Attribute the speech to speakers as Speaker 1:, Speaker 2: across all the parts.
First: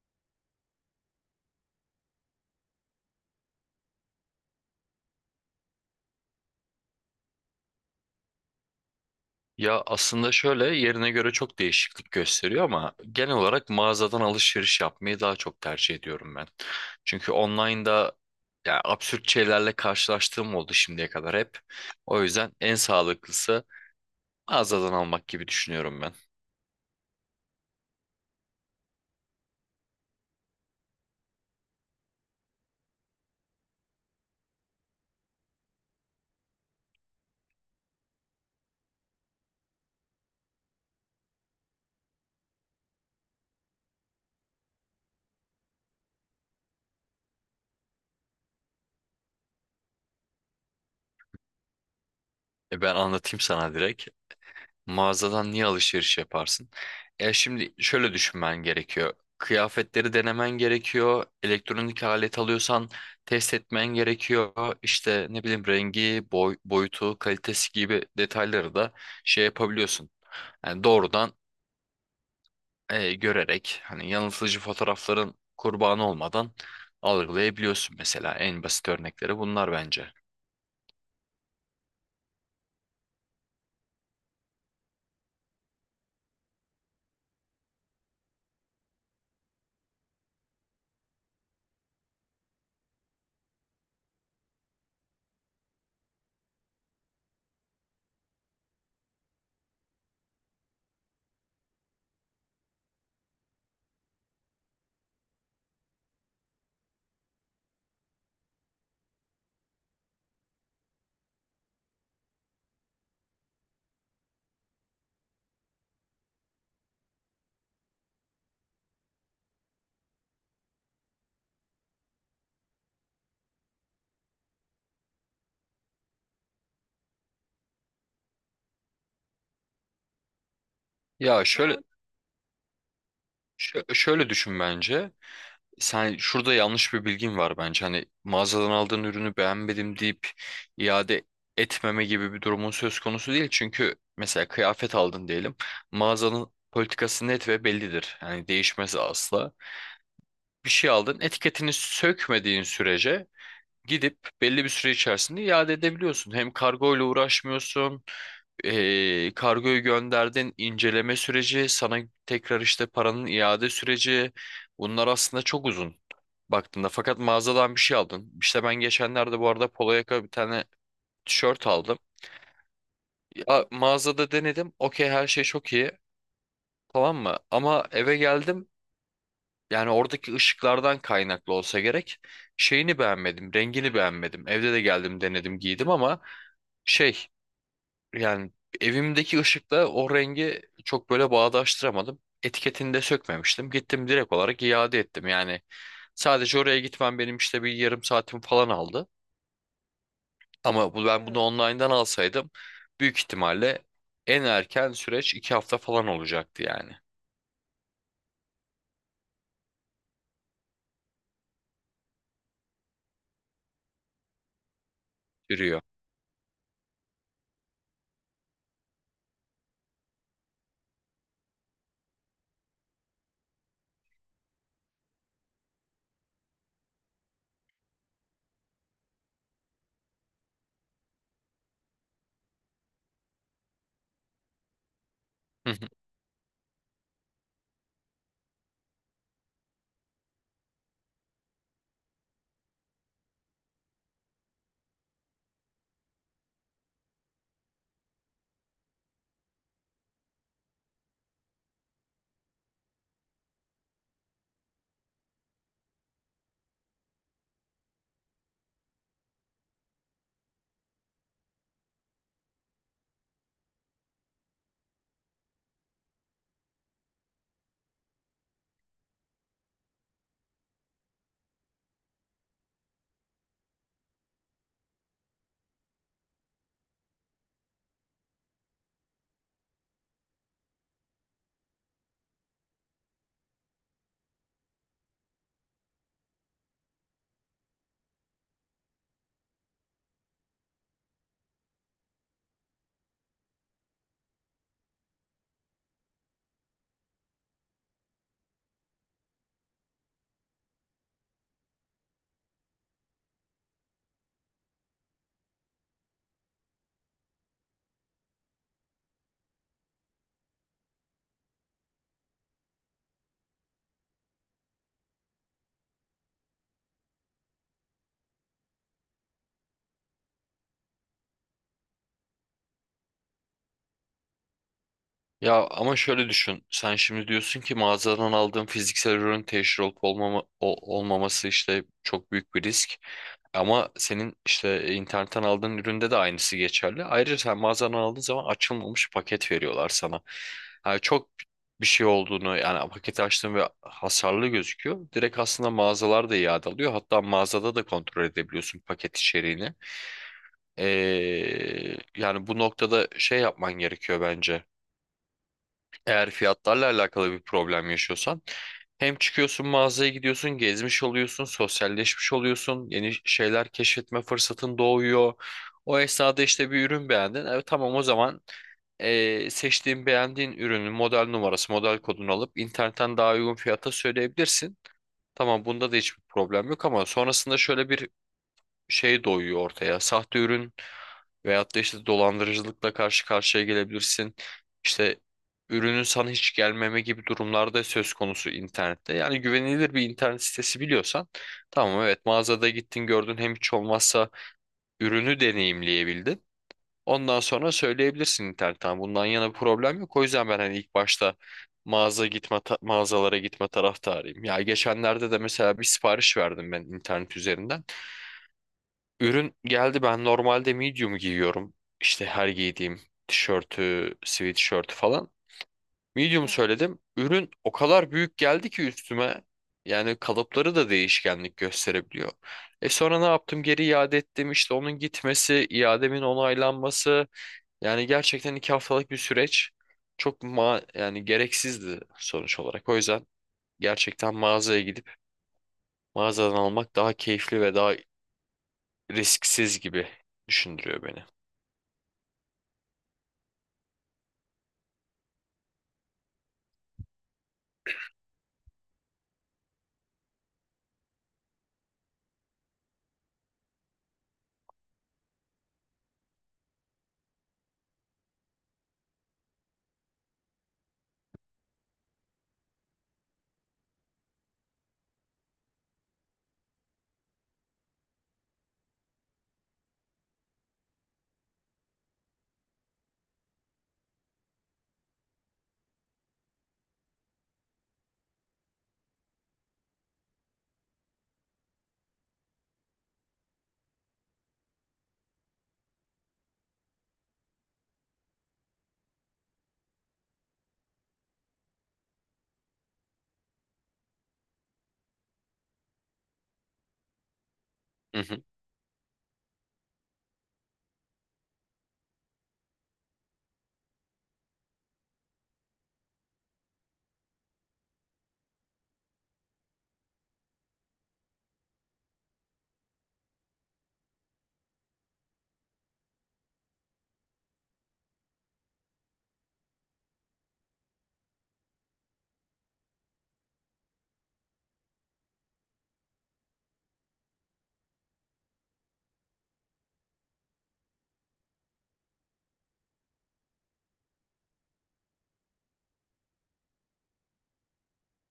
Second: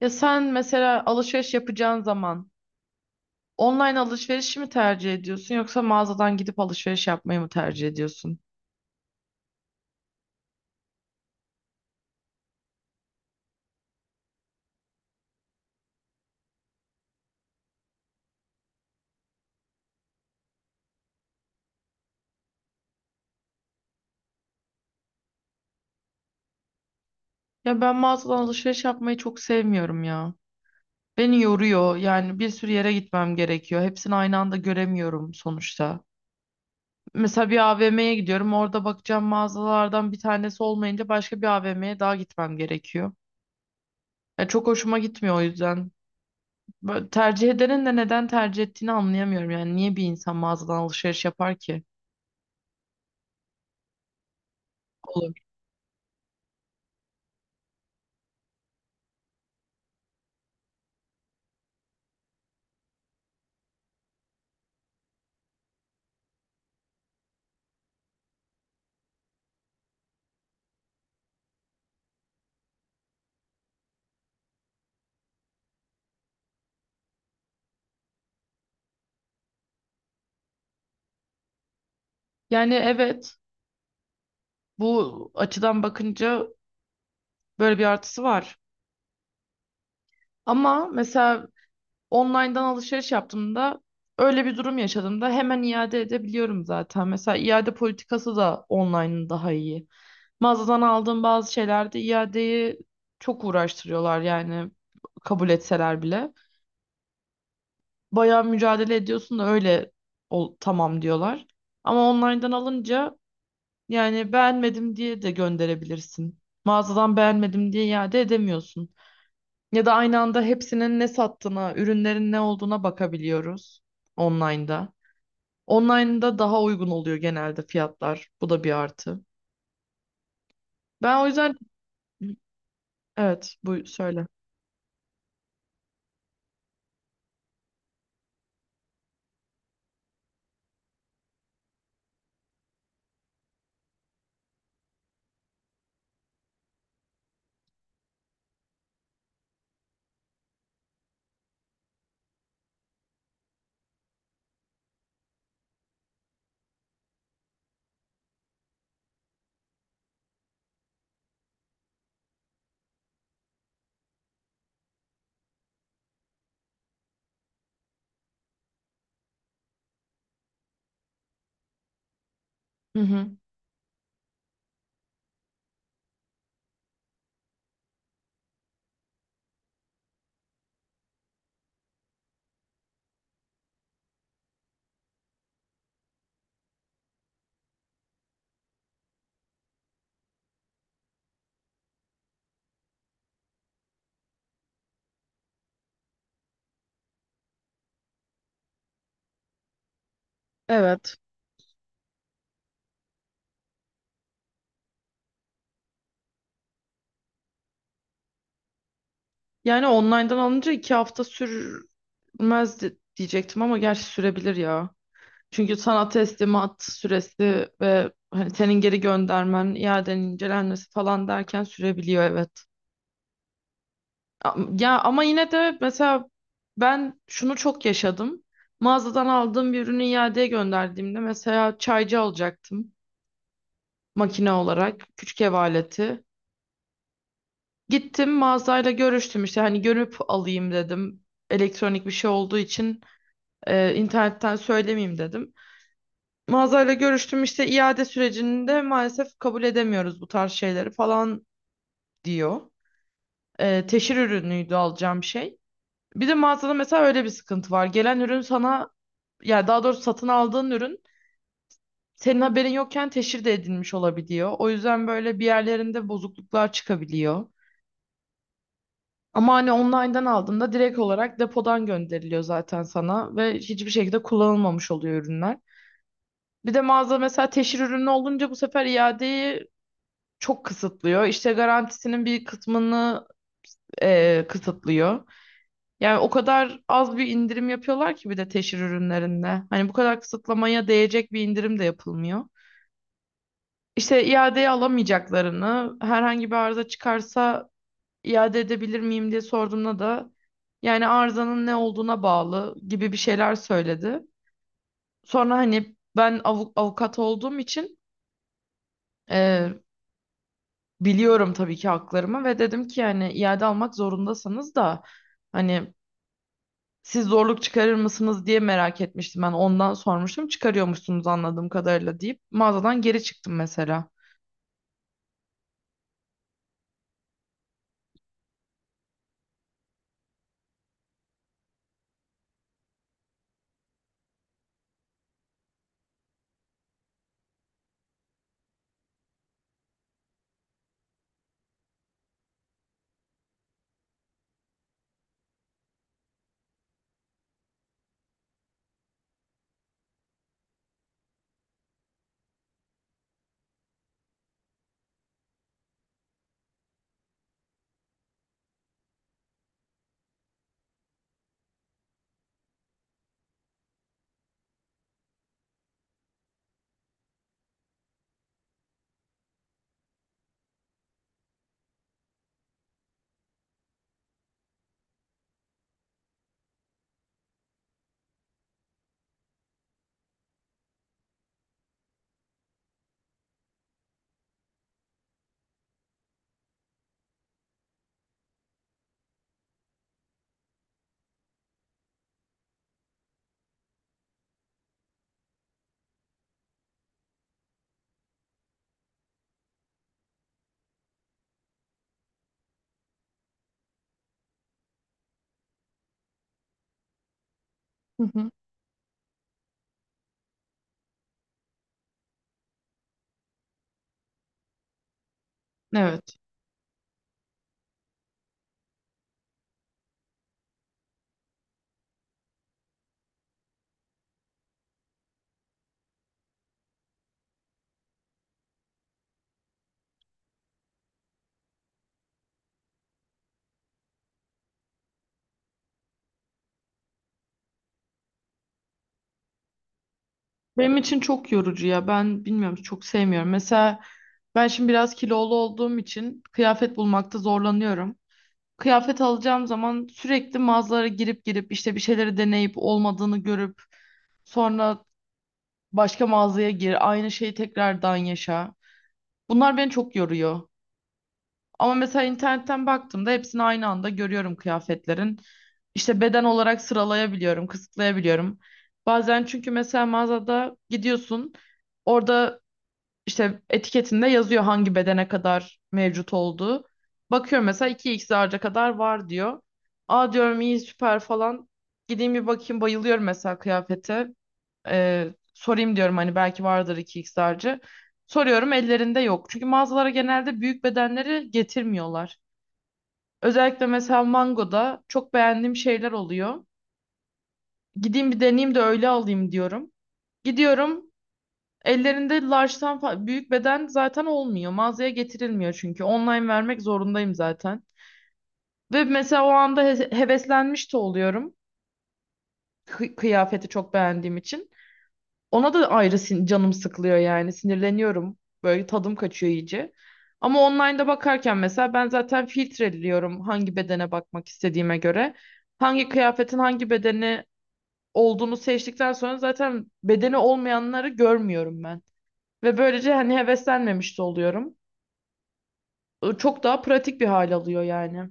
Speaker 1: Ya sen mesela alışveriş yapacağın zaman online alışverişi mi tercih ediyorsun yoksa mağazadan gidip alışveriş yapmayı mı tercih ediyorsun?
Speaker 2: Ya aslında şöyle yerine göre çok değişiklik gösteriyor ama genel olarak mağazadan alışveriş yapmayı daha çok tercih ediyorum ben. Çünkü online'da ya absürt şeylerle karşılaştığım oldu şimdiye kadar hep. O yüzden en sağlıklısı mağazadan almak gibi düşünüyorum ben.
Speaker 1: Ya ben mağazadan alışveriş yapmayı çok sevmiyorum ya. Beni yoruyor yani bir sürü yere gitmem gerekiyor. Hepsini aynı anda göremiyorum sonuçta. Mesela bir AVM'ye gidiyorum, orada bakacağım mağazalardan bir tanesi olmayınca başka bir AVM'ye daha gitmem gerekiyor. Ya çok hoşuma gitmiyor o yüzden. Böyle tercih edenin de neden tercih ettiğini anlayamıyorum, yani niye bir insan mağazadan alışveriş yapar ki?
Speaker 2: E ben anlatayım sana direkt. Mağazadan niye alışveriş yaparsın? E şimdi şöyle düşünmen gerekiyor. Kıyafetleri denemen gerekiyor. Elektronik alet alıyorsan test etmen gerekiyor. İşte ne bileyim rengi, boy, boyutu, kalitesi gibi detayları da şey yapabiliyorsun. Yani doğrudan görerek hani yanıltıcı fotoğrafların kurbanı olmadan algılayabiliyorsun mesela. En basit örnekleri bunlar bence.
Speaker 1: Yani evet, bu açıdan bakınca böyle bir artısı var. Ama mesela online'dan alışveriş yaptığımda öyle bir durum yaşadığımda hemen iade edebiliyorum zaten. Mesela iade politikası da online'ın daha iyi. Mağazadan aldığım bazı şeylerde iadeyi çok uğraştırıyorlar yani, kabul etseler bile. Bayağı mücadele ediyorsun da öyle ol, tamam diyorlar. Ama online'dan alınca yani beğenmedim diye de gönderebilirsin. Mağazadan beğenmedim diye iade edemiyorsun. Ya da aynı anda hepsinin ne sattığına, ürünlerin ne olduğuna bakabiliyoruz online'da. Online'da daha uygun oluyor genelde fiyatlar. Bu da bir artı. Ben o
Speaker 2: Ya
Speaker 1: yüzden evet bu söyle.
Speaker 2: şöyle düşün bence. Sen şurada yanlış bir bilgin var bence. Hani mağazadan aldığın ürünü beğenmedim deyip iade etmeme gibi bir durumun söz konusu değil. Çünkü mesela kıyafet aldın diyelim. Mağazanın politikası net ve bellidir. Yani değişmez asla. Bir şey aldın, etiketini sökmediğin sürece gidip belli bir süre içerisinde iade edebiliyorsun. Hem kargo ile uğraşmıyorsun. Kargoyu gönderdin, inceleme süreci, sana tekrar işte paranın iade süreci. Bunlar aslında çok uzun baktığında. Fakat mağazadan bir şey aldın. İşte ben geçenlerde bu arada polo yaka bir tane tişört aldım.
Speaker 1: Hı hı.
Speaker 2: Ya, mağazada denedim. Okey her şey çok iyi. Tamam mı? Ama eve geldim. Yani oradaki ışıklardan kaynaklı olsa gerek. Şeyini beğenmedim. Rengini beğenmedim. Evde de geldim denedim giydim ama şey yani evimdeki ışıkla o rengi çok böyle bağdaştıramadım. Etiketini de sökmemiştim. Gittim direkt olarak iade ettim. Yani sadece oraya gitmem benim işte bir yarım saatim falan aldı. Ama bu,
Speaker 1: Evet.
Speaker 2: ben bunu online'dan alsaydım büyük ihtimalle en erken süreç iki hafta falan olacaktı yani.
Speaker 1: Yani online'dan alınca iki hafta sürmez diyecektim ama gerçi sürebilir ya. Çünkü
Speaker 2: Sürüyor.
Speaker 1: sana teslimat süresi ve hani senin geri göndermen, iadeni incelenmesi falan derken sürebiliyor, evet. Ya ama yine de mesela ben şunu çok yaşadım. Mağazadan aldığım bir ürünü iadeye gönderdiğimde mesela çaycı alacaktım, makine olarak, küçük ev aleti. Gittim mağazayla görüştüm, işte hani görüp alayım dedim. Elektronik bir şey olduğu için internetten söylemeyeyim dedim. Mağazayla görüştüm, işte iade sürecinde maalesef kabul edemiyoruz bu tarz şeyleri falan diyor. Teşhir ürünüydü alacağım şey. Bir de mağazada mesela öyle bir sıkıntı var. Gelen ürün sana, yani daha doğrusu satın aldığın ürün, senin haberin yokken teşhir de edilmiş olabiliyor. O yüzden böyle bir yerlerinde bozukluklar çıkabiliyor. Ama hani online'dan aldığında direkt olarak depodan gönderiliyor zaten sana ve hiçbir şekilde kullanılmamış oluyor ürünler. Bir de mağaza mesela teşhir ürünü olunca bu sefer iadeyi çok kısıtlıyor. İşte garantisinin bir kısmını kısıtlıyor. Yani o kadar az bir indirim yapıyorlar ki bir de teşhir ürünlerinde. Hani bu kadar kısıtlamaya değecek bir indirim de yapılmıyor. İşte iadeye alamayacaklarını, herhangi bir arıza çıkarsa iade edebilir miyim diye sorduğumda da yani arızanın ne olduğuna bağlı gibi bir şeyler söyledi. Sonra hani ben avukat olduğum için e, biliyorum tabii ki haklarımı ve dedim ki yani iade almak zorundasanız da hani siz zorluk çıkarır mısınız diye merak etmiştim ben, ondan sormuştum, çıkarıyormuşsunuz anladığım kadarıyla deyip mağazadan geri çıktım mesela.
Speaker 2: Ya ama şöyle düşün. Sen şimdi diyorsun ki mağazadan aldığım fiziksel ürün teşhir olup olmama, olmaması işte çok büyük bir risk. Ama senin işte internetten aldığın üründe de aynısı geçerli. Ayrıca sen mağazadan aldığın zaman açılmamış paket veriyorlar sana. Yani çok bir şey olduğunu yani paketi açtığın ve hasarlı gözüküyor. Direkt aslında mağazalar da iade alıyor. Hatta mağazada da kontrol edebiliyorsun paket içeriğini. Ee, Yani bu noktada şey yapman gerekiyor bence. Eğer fiyatlarla alakalı bir problem yaşıyorsan hem çıkıyorsun mağazaya gidiyorsun, gezmiş oluyorsun, sosyalleşmiş oluyorsun, yeni şeyler keşfetme fırsatın doğuyor. O esnada işte bir ürün beğendin. Evet tamam o zaman seçtiğin beğendiğin ürünün model numarası, model kodunu alıp internetten daha uygun fiyata söyleyebilirsin. Tamam bunda da hiçbir problem yok ama sonrasında şöyle bir şey doyuyor ortaya. Sahte ürün veyahut da işte dolandırıcılıkla karşı karşıya gelebilirsin. İşte ürünün sana hiç gelmeme gibi durumlarda söz konusu internette. Yani güvenilir bir internet sitesi biliyorsan tamam evet mağazada gittin gördün hem hiç olmazsa ürünü deneyimleyebildin. Ondan sonra söyleyebilirsin internetten. "Tamam, bundan yana bir problem yok. O yüzden ben hani ilk başta mağazalara gitme taraftarıyım. Ya geçenlerde de mesela bir sipariş verdim ben internet üzerinden.
Speaker 1: Hı hı.
Speaker 2: Ürün geldi, ben normalde medium giyiyorum. İşte her giydiğim tişörtü, sweatshirt falan.
Speaker 1: Evet.
Speaker 2: Medium söyledim. Ürün o kadar büyük geldi ki üstüme. Yani kalıpları da değişkenlik gösterebiliyor. E sonra ne yaptım? Geri iade ettim. İşte onun gitmesi, iademin onaylanması. Yani gerçekten iki haftalık bir süreç. Çok yani gereksizdi sonuç olarak. O yüzden gerçekten mağazaya gidip mağazadan almak daha keyifli ve daha risksiz gibi
Speaker 1: Benim
Speaker 2: düşündürüyor
Speaker 1: için
Speaker 2: beni.
Speaker 1: çok yorucu ya. Ben bilmiyorum, çok sevmiyorum. Mesela ben şimdi biraz kilolu olduğum için kıyafet bulmakta zorlanıyorum. Kıyafet alacağım zaman sürekli mağazalara girip girip işte bir şeyleri deneyip olmadığını görüp sonra başka mağazaya gir, aynı şeyi tekrardan yaşa. Bunlar beni çok yoruyor. Ama mesela internetten baktığımda hepsini aynı anda görüyorum kıyafetlerin. İşte beden olarak sıralayabiliyorum, kısıtlayabiliyorum. Bazen çünkü mesela mağazada gidiyorsun, orada işte etiketinde yazıyor hangi bedene kadar mevcut olduğu. Bakıyorum mesela iki x large'a kadar var diyor. Aa diyorum iyi süper falan. Gideyim bir bakayım, bayılıyorum mesela kıyafete. Sorayım diyorum hani belki vardır iki xlerci. Soruyorum, ellerinde yok. Çünkü mağazalara genelde büyük bedenleri getirmiyorlar. Özellikle mesela Mango'da çok beğendiğim şeyler oluyor. Gideyim bir deneyeyim de öyle alayım diyorum. Gidiyorum, ellerinde large'tan büyük beden zaten olmuyor. Mağazaya getirilmiyor çünkü. Online vermek zorundayım zaten. Ve mesela o anda heveslenmiş de oluyorum, kıyafeti çok beğendiğim için. Ona da ayrı canım sıkılıyor yani. Sinirleniyorum. Böyle tadım kaçıyor iyice. Ama online'da bakarken mesela ben zaten filtreliyorum hangi bedene bakmak istediğime göre. Hangi kıyafetin hangi bedeni olduğunu seçtikten sonra zaten bedeni olmayanları görmüyorum ben. Ve böylece hani heveslenmemiş de oluyorum. Çok daha pratik bir hal alıyor yani.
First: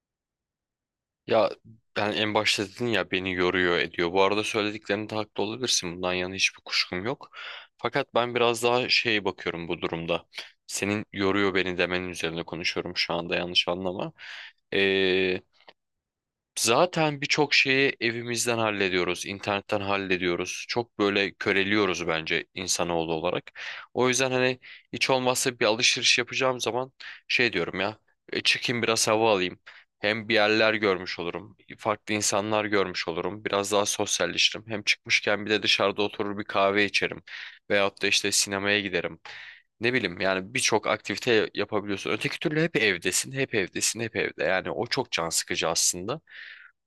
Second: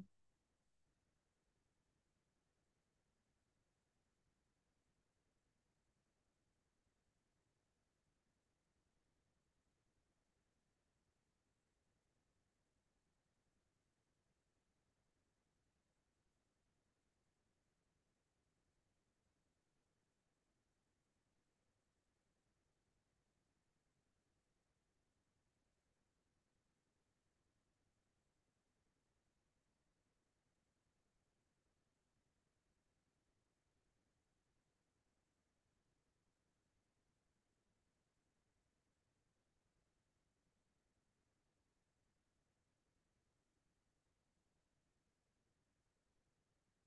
Speaker 2: Ya ben en başta dedin ya beni yoruyor ediyor. Bu arada söylediklerinde haklı olabilirsin. Bundan yana hiçbir kuşkum yok. Fakat ben biraz daha şey bakıyorum bu durumda. Senin yoruyor beni demenin üzerine konuşuyorum şu anda, yanlış anlama. Ee, Zaten birçok şeyi evimizden hallediyoruz, internetten hallediyoruz. Çok böyle köreliyoruz bence insanoğlu olarak. O yüzden hani hiç olmazsa bir alışveriş yapacağım zaman şey diyorum ya, "E, çıkayım biraz hava alayım. Hem bir yerler görmüş olurum, farklı insanlar görmüş olurum, biraz daha sosyalleşirim. Hem çıkmışken bir de dışarıda oturur bir kahve içerim veyahut da işte sinemaya giderim. Ne bileyim yani birçok aktivite yapabiliyorsun. Öteki türlü hep evdesin, hep evdesin, hep evde. Yani o çok can sıkıcı aslında.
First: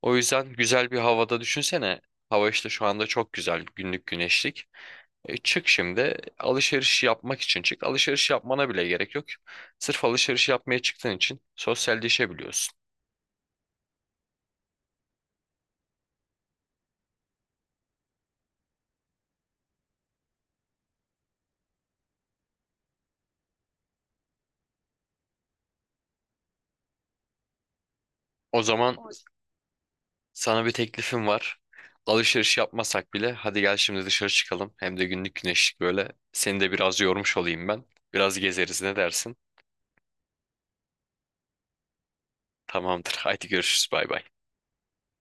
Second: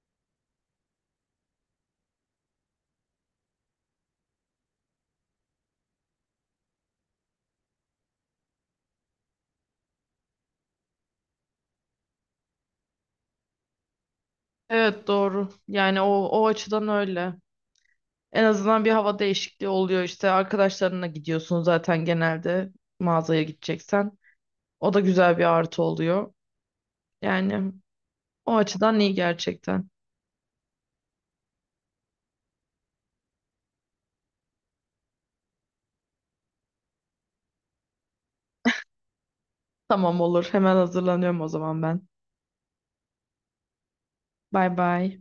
Speaker 2: O yüzden güzel bir havada düşünsene. Hava işte şu anda çok güzel. Günlük güneşlik. E, çık şimdi alışveriş yapmak için çık. Alışveriş yapmana bile gerek yok. Sırf alışveriş yapmaya çıktığın için sosyalleşebiliyorsun.
Speaker 1: Evet, doğru. Yani o, o açıdan öyle. En azından bir hava değişikliği oluyor işte. Arkadaşlarınla gidiyorsun zaten genelde mağazaya gideceksen. O da güzel bir artı oluyor. Yani o
Speaker 2: O zaman
Speaker 1: açıdan iyi gerçekten.
Speaker 2: Sana bir teklifim var. Alışveriş yapmasak bile hadi gel şimdi dışarı çıkalım. Hem de günlük güneşlik böyle. Seni de biraz yormuş olayım ben. Biraz gezeriz, ne dersin?
Speaker 1: Tamam, olur. Hemen hazırlanıyorum o zaman ben.
Speaker 2: Tamamdır. Haydi görüşürüz. Bay bay.
Speaker 1: Bay bay.